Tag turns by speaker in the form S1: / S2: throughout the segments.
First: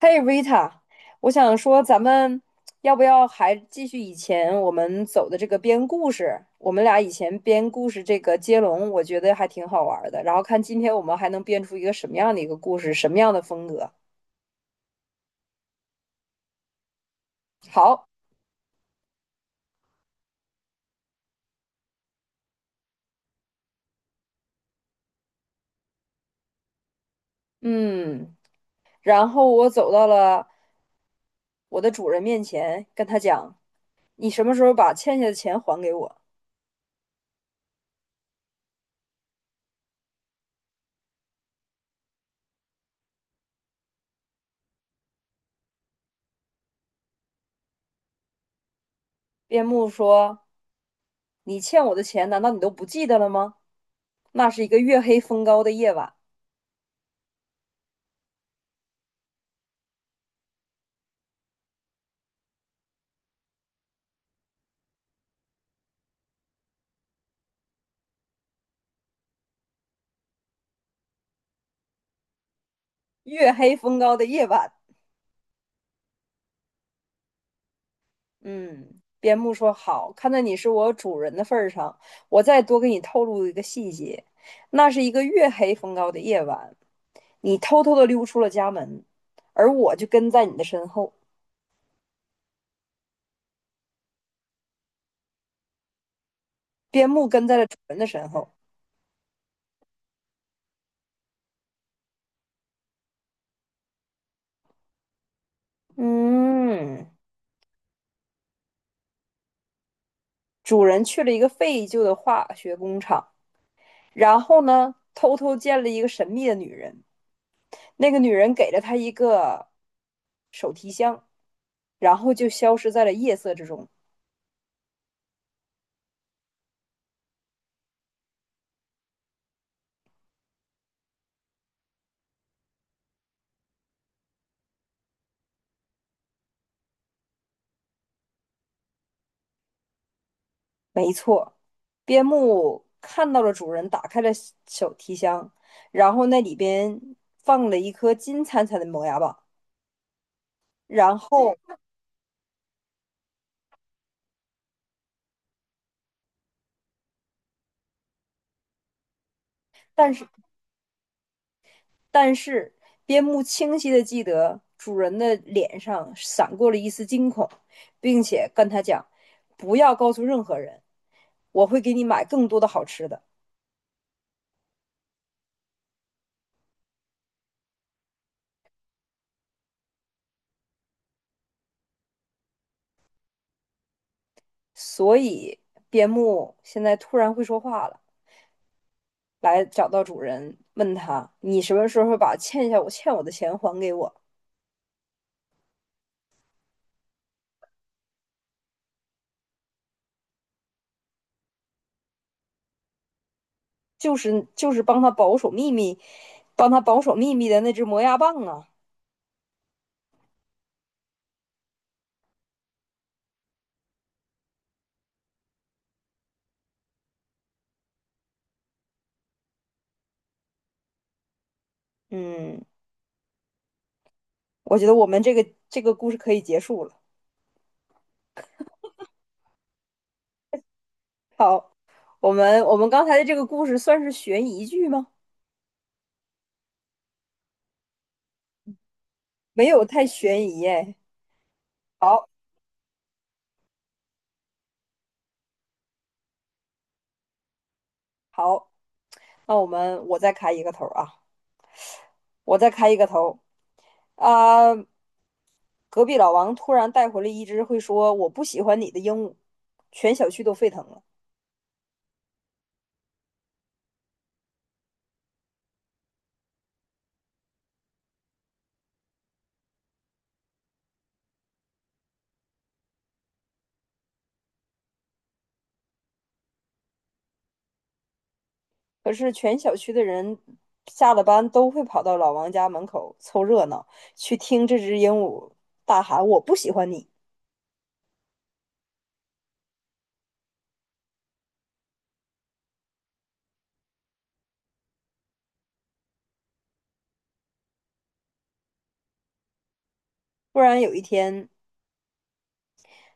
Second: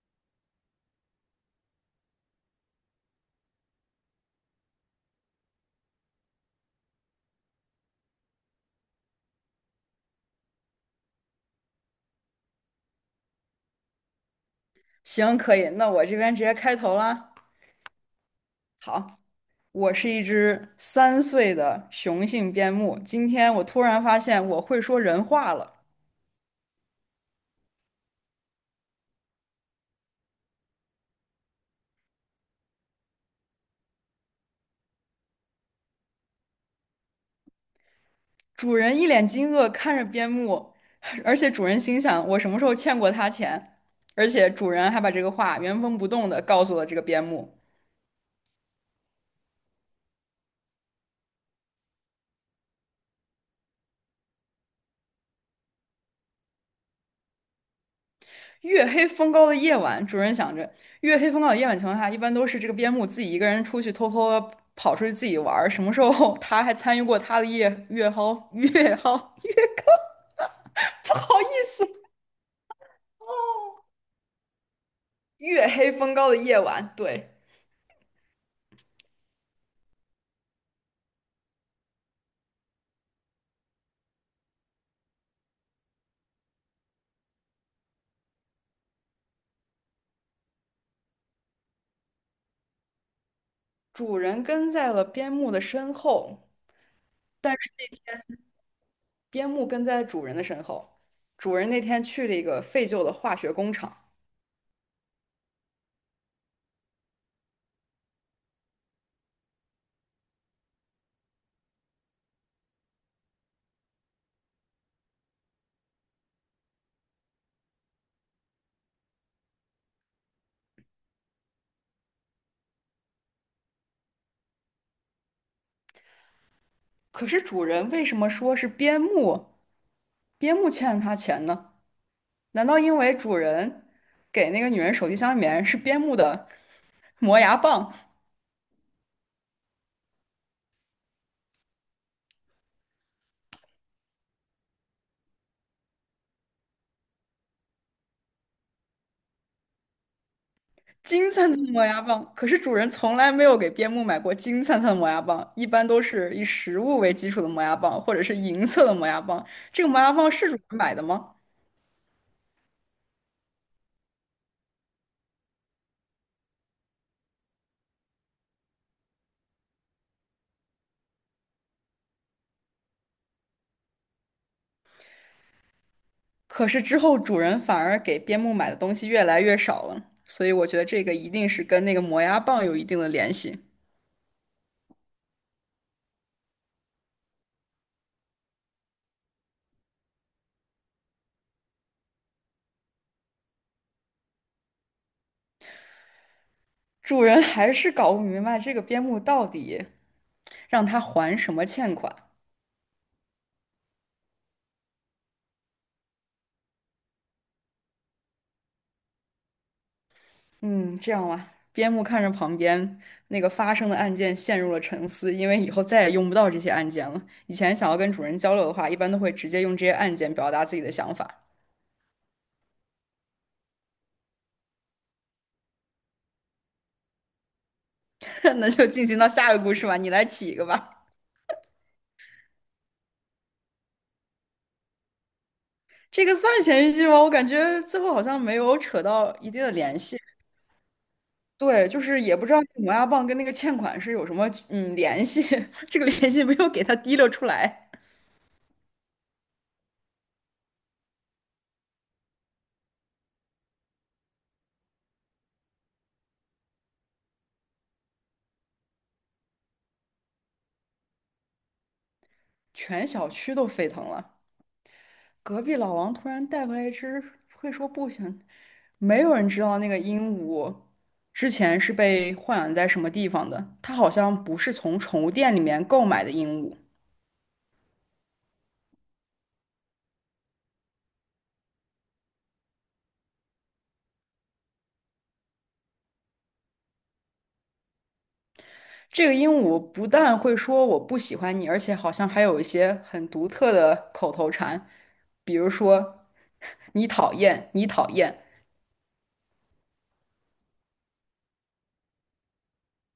S1: 嘿，Rita，我想说，咱们要不要还继续以前我们走的这个编故事？我们俩以前编故事这个接龙，我觉得还挺好玩儿的。然后看今天我们还能编出一个什么样的一个故事，什么样的风格？
S2: 行，可以，那我这边直接开头啦。
S1: 好，
S2: 好，我是一只三岁的雄性边牧。今天我突然发现我会说人话了。
S1: 嗯，然后我走到了我的主人面前，跟他讲："你什么时候把欠下的钱还给我？"
S2: 主人一脸惊愕看着边牧，而且主人心想：我什么时候欠过他钱？而且主人还把这个话原封不动的告诉了这个边牧。
S1: 边牧说："你欠我的钱，难道你都不记得了吗？"那是一个月黑风高的夜晚，
S2: 月黑风高的夜晚，主人想着，月黑风高的夜晚情况下，一般都是这个边牧自己一个人出去偷偷地跑出去自己玩儿。什么时候 他还参与过他的夜月蒿月蒿月高？不好意思，
S1: 月黑风高的夜晚。
S2: 月黑风高的夜晚，对，
S1: 嗯，边牧说好，看在你是我主人的份儿上，我再多给你透露一个细节。那是一个月黑风高的夜晚，你偷偷的溜出了家门，而我就跟在你的身后。
S2: 主人跟在了边牧的身后，
S1: 边牧跟
S2: 但
S1: 在
S2: 是
S1: 了主人的身后。
S2: 边牧跟在主人的身后。主人那天去了一个废旧的化学工厂，
S1: 嗯，主人去了一个废旧的化学工厂，然后呢，偷偷见了一个神秘的女人。那个女人给了他一个手提箱，然后就消失在了夜色之中。
S2: 可是主人为什么说是边牧欠了他钱呢？难道因为主人给那个女人手提箱里面是边牧的磨牙棒，
S1: 没错，边牧看到了主人打开了手提箱，然后那里边放了一颗金灿灿的磨牙棒。然
S2: 金灿
S1: 后，
S2: 灿的磨牙棒？可是主人从来没有给边牧买过金灿灿的磨牙棒，一般都是以食物为基础的磨牙棒，或者是银色的磨牙棒。这个磨
S1: 但
S2: 牙
S1: 是
S2: 棒是主人买的吗？
S1: 但是，边牧清晰的记得主人的脸上闪过了一丝惊恐，并且跟他讲："不要告诉任何人，我会给你买更多的好吃的。"
S2: 可是之后主人反而给边牧买的东西越来越少了，所以我觉得这个一定是跟那个磨牙棒有一定的联系。
S1: 所以，边牧现在突然会说话了，来找到主人，问他："你什么时候把欠下我的钱还给我？"
S2: 主人还是搞不明白这个边牧到底让他还什么欠款。
S1: 就是帮他保守秘密，帮他保守秘密的那只磨牙棒啊。
S2: 嗯，这样吧，边牧看着旁边那个发生的案件陷入了沉思，因为以后再也用不到这些案件了。以前想要跟主人交流的话，一般都会直接用这些案件表达自己的想法。
S1: 嗯，我觉得我们这个故事可以结束了。
S2: 那就进行到下一个故事吧，你来起一个吧。
S1: 好，我们刚才的这个故事算是悬疑剧吗？
S2: 这个算前一句吗？我感觉最后好像没有扯到一定
S1: 没
S2: 的
S1: 有
S2: 联
S1: 太
S2: 系。
S1: 悬疑哎。
S2: 对，就是
S1: 好，
S2: 也不知道这个磨牙棒跟那个欠款是有什么联系，这个联系没有给他提溜出来，
S1: 好，那我再开一个头啊，我再开一个头啊。隔壁老王突然带回了一只会说"我不喜欢你"的鹦鹉，全小区都沸腾了。
S2: 全小区都沸腾了。隔壁老王突然带回来一只会说不行，没有人知道那个鹦鹉之前是被豢养在什么地方的。它好像不是从宠物店里面购买的鹦鹉。
S1: 可是全小区的人下了班都会跑到老王家门口凑热闹，去听这只鹦鹉大喊"我不喜欢你"。
S2: 这个鹦鹉不但会说我不喜欢你，而且好像还有一些很独特的口头禅，比如说你讨厌，你讨厌。
S1: 突然有一天，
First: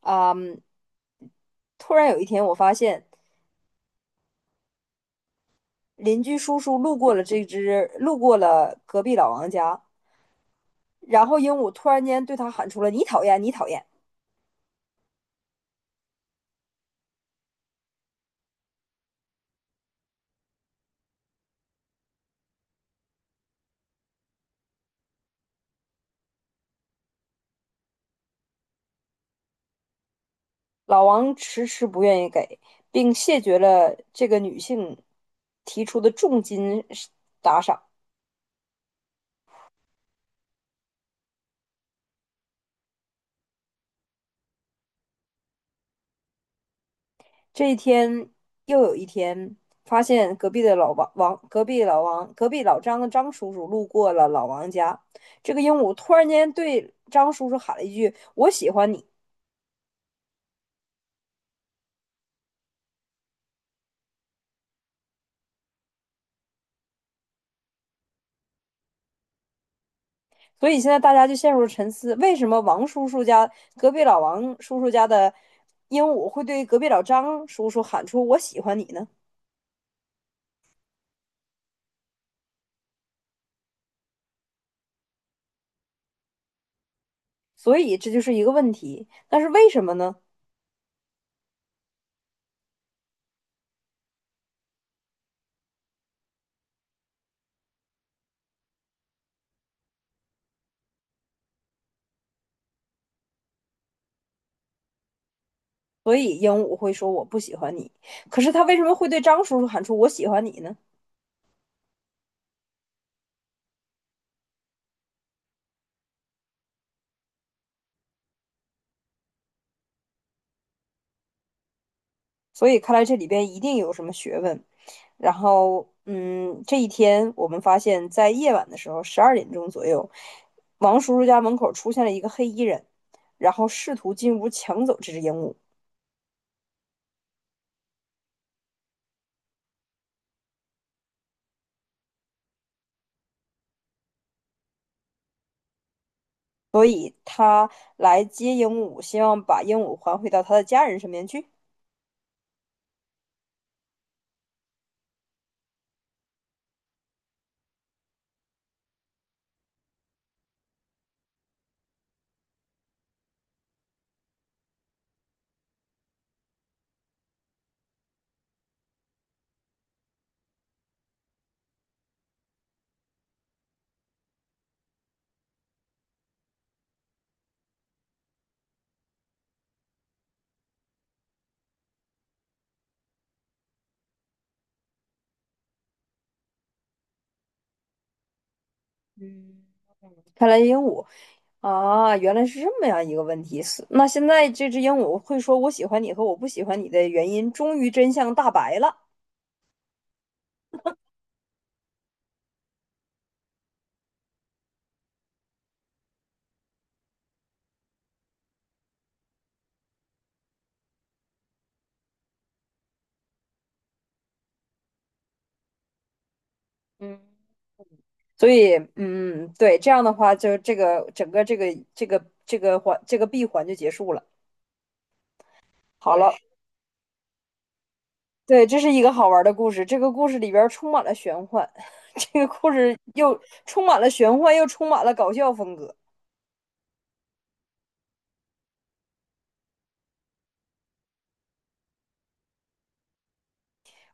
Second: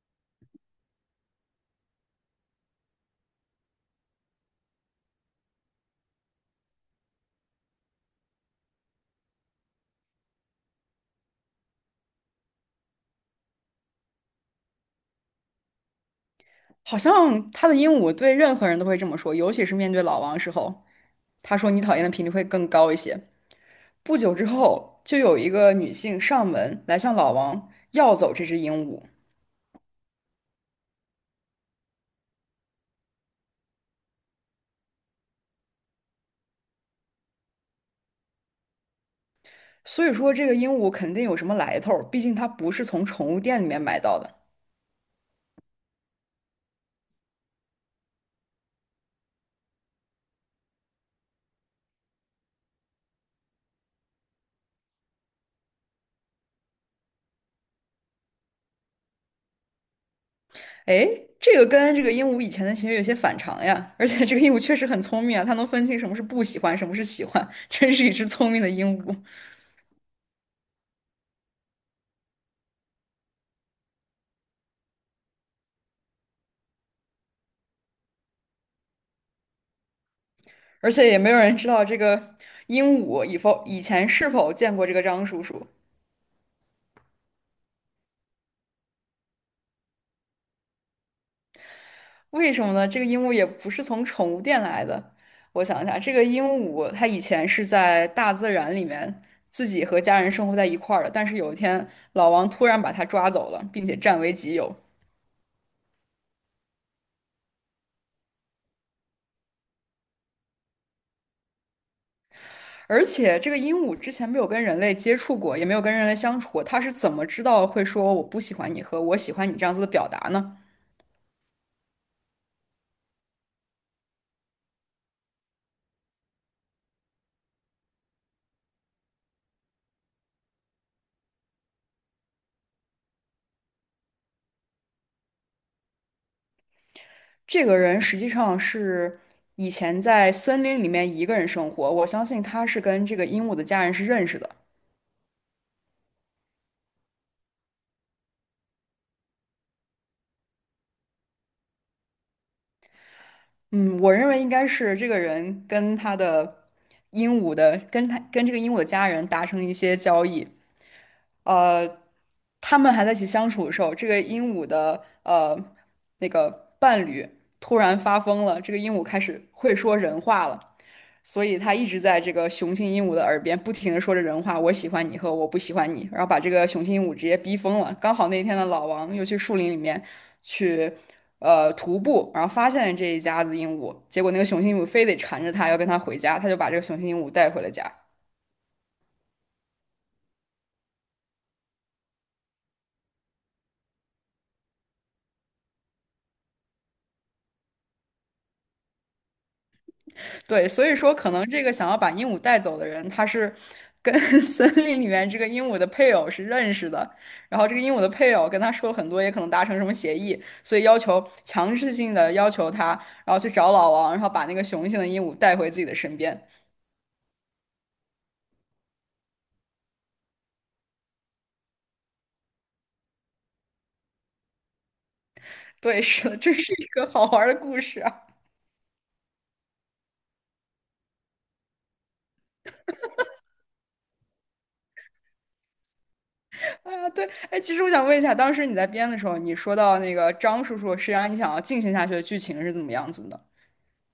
S1: 啊、嗯突然有一天，我发现邻居叔叔路过了这只，路过了隔壁老王家，然后鹦鹉突然间对他喊出了"你讨厌，你讨厌"。
S2: 好像它的鹦鹉对任何人都会这么说，尤其是面对老王时候，它说你讨厌的频率会更高一些。不久之后，就有一个女性上门来向老王要走这只鹦鹉，
S1: 老王迟迟不愿意给，并谢绝了这个女性提出的重金打赏。
S2: 所以说这个鹦鹉肯定有什么来头毕竟它不是从宠物店里面买到的。
S1: 这一天又有一天，发现隔壁的老王王，隔壁老王，隔壁老张的张叔叔路过了老王家。这个鹦鹉突然间对张叔叔喊了一句："我喜欢你。"
S2: 哎，这个跟这个鹦鹉以前的行为有些反常呀，而且这个鹦鹉确实很聪明啊，它能分清什么是不喜欢，什么是喜欢，真是一只聪明的鹦鹉。
S1: 所以现在大家就陷入了沉思：为什么王叔叔家隔壁老王叔叔家的鹦鹉会对隔壁老张叔叔喊出"我喜欢你"呢？
S2: 而且也没有人知道这个鹦鹉以前是否见过这个张叔叔，
S1: 所以这就是一个问题。但是为什么呢？
S2: 为什么呢？这个鹦鹉也不是从宠物店来的。我想一下，这个鹦鹉它以前是在大自然里面自己和家人生活在一块儿的，但是有一天老王突然把它抓走了，并且占为己有。
S1: 所以鹦鹉会说"我不喜欢你"，可是他为什么会对张叔叔喊出"我喜欢你"呢？
S2: 而且这个鹦鹉之前没有跟人类接触过，也没有跟人类相处过，它是怎么知道会说“我不喜欢你”和“我喜欢你”这样子的表达呢？
S1: 所以看来这里边一定有什么学问。然后，这一天我们发现，在夜晚的时候，十二点钟左右，王叔叔家门口出现了一个黑衣人，然后试图进屋抢走这只鹦鹉，
S2: 这个人实际上是以前在森林里面一个人生活，我相信他是跟这个鹦鹉的家人是认识的。
S1: 所以他来接鹦鹉，希望把鹦鹉还回到他的家人身边去。
S2: 嗯，我认为应该是这个人跟他的鹦鹉的，跟他跟这个鹦鹉的家人达成一些交易，呃，他们还在一起相处的时候，这个鹦鹉的那个伴侣突然发疯了，这个鹦鹉开始会说人话了，所以他一直在这个雄性鹦鹉的耳边不停的说着人话，我喜欢你和我不喜欢你，然后把这个雄性鹦鹉直接逼疯了。刚好那天的老王又去树林里面去徒步，然后发现了这一家子鹦鹉，结果那个雄性鹦鹉非得缠着他要跟他回家，他就把这个雄性鹦鹉带回了家。
S1: 啊，原来是这么样一个问题。那现在这只鹦鹉会说"我喜欢你"和"我不喜欢你"的原因，终于真相大白了。
S2: 对，所以说可能这个想要把鹦鹉带走的人，他是跟 森林里面这个鹦鹉的配偶是认识的，然后这个鹦鹉的配偶跟他说了很多，也可能达成什么协议，所以要求强制性的要求他，然后去找老王，然后把那个雄性的鹦鹉带回自己的身边。
S1: 嗯，所以,对，这样的话，就这个整个这个闭环就结束了。
S2: 对，
S1: 好
S2: 是
S1: 了，
S2: 的，这是一个好玩儿的故事啊！
S1: 对，这是一个好玩的故事。这个故事里边儿充满了玄幻，这个故事又充满了玄幻，又充满了搞笑风格。
S2: 哎呀对，哎，其实我想问一下，当时你在编的时候，你说到那个张叔叔，实际上你想要进行下去的剧情是怎么样子的？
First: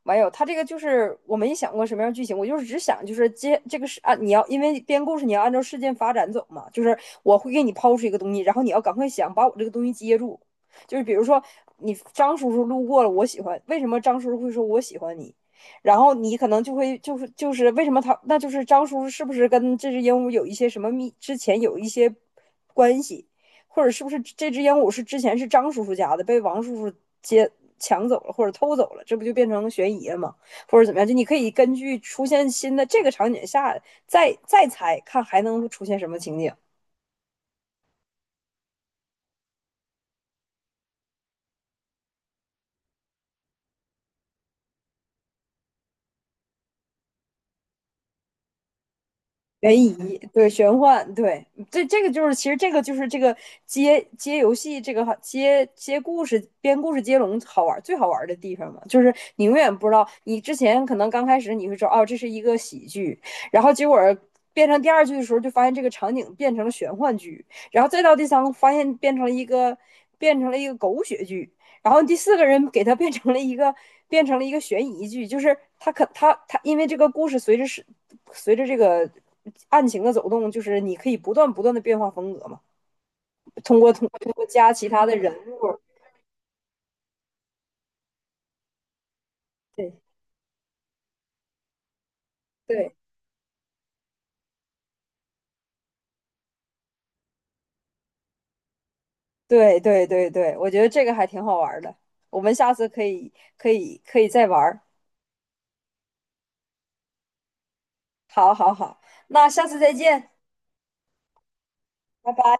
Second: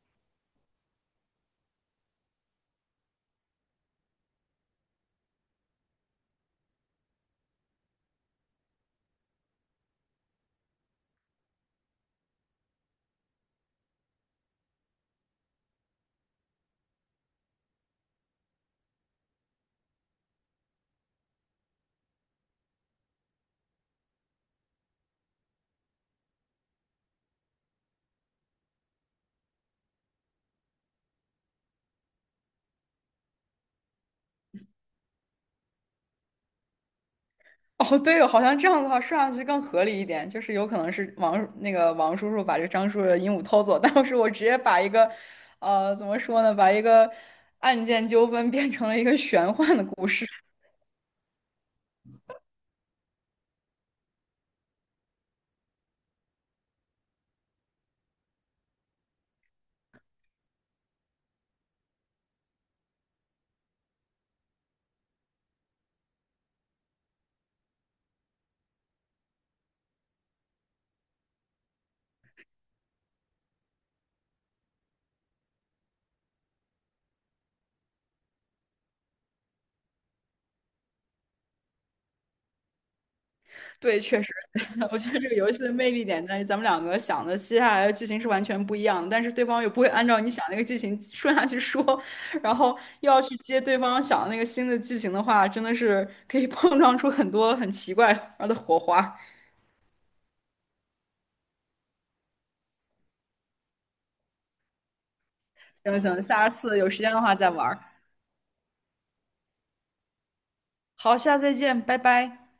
S1: 没有，他这个就是我没想过什么样的剧情，我就是只想就是接这个是啊，你要因为编故事你要按照事件发展走嘛，就是我会给你抛出一个东西，然后你要赶快想把我这个东西接住，就是比如说你张叔叔路过了，我喜欢，为什么张叔叔会说我喜欢你？然后你可能就会就是为什么就是张叔叔是不是跟这只鹦鹉有一些什么之前有一些关系？或者是不是这只鹦鹉是之前是张叔叔家的，被王叔叔接抢走了或者偷走了，这不就变成悬疑了吗？或者怎么样？就你可以根据出现新的这个场景下再猜，看还能出现什么情景。
S2: 哦，对哦，好像这样的话说下去更合理一点，就是有可能是那个王叔叔把这张叔叔的鹦鹉偷走，但是我直接把一个，怎么说呢，把一个案件纠纷变成了一个玄
S1: 悬
S2: 幻的故
S1: 疑，
S2: 事。
S1: 对，玄幻，对，这这个就是，其实这个就是这个接游戏，这个好接故事、编故事接龙好玩，最好玩的地方嘛，就是你永远不知道，你之前可能刚开始你会说哦，这是一个喜剧，然后结果变成第二句的时候，就发现这个场景变成了玄幻剧，然后再到第三个，发现变成了一个狗血剧，然后第四个人给他变成了一个悬疑剧，就是他可他他因为这个故事随着这个案情的走动，就是你可以不断的变化风格嘛，通 过
S2: 对，
S1: 通过
S2: 确实，
S1: 通过加其
S2: 我
S1: 他
S2: 觉
S1: 的
S2: 得这
S1: 人
S2: 个游戏的
S1: 物，
S2: 魅力点在于咱们两个想的接下来的剧情是完全不一样的，但是对方又不会
S1: 对
S2: 按照你想那个剧情顺下去说，然后
S1: 对
S2: 又要去接对方想的那个新的剧情的话，真的是可以 碰撞出很多很奇怪的火花。
S1: 对，我觉得这个还挺好玩的，我们下次可以再玩儿，
S2: 行行，下次有时间的话再玩儿。
S1: 好好好，那下次再见，
S2: 好，下次再见，拜
S1: 拜
S2: 拜。
S1: 拜。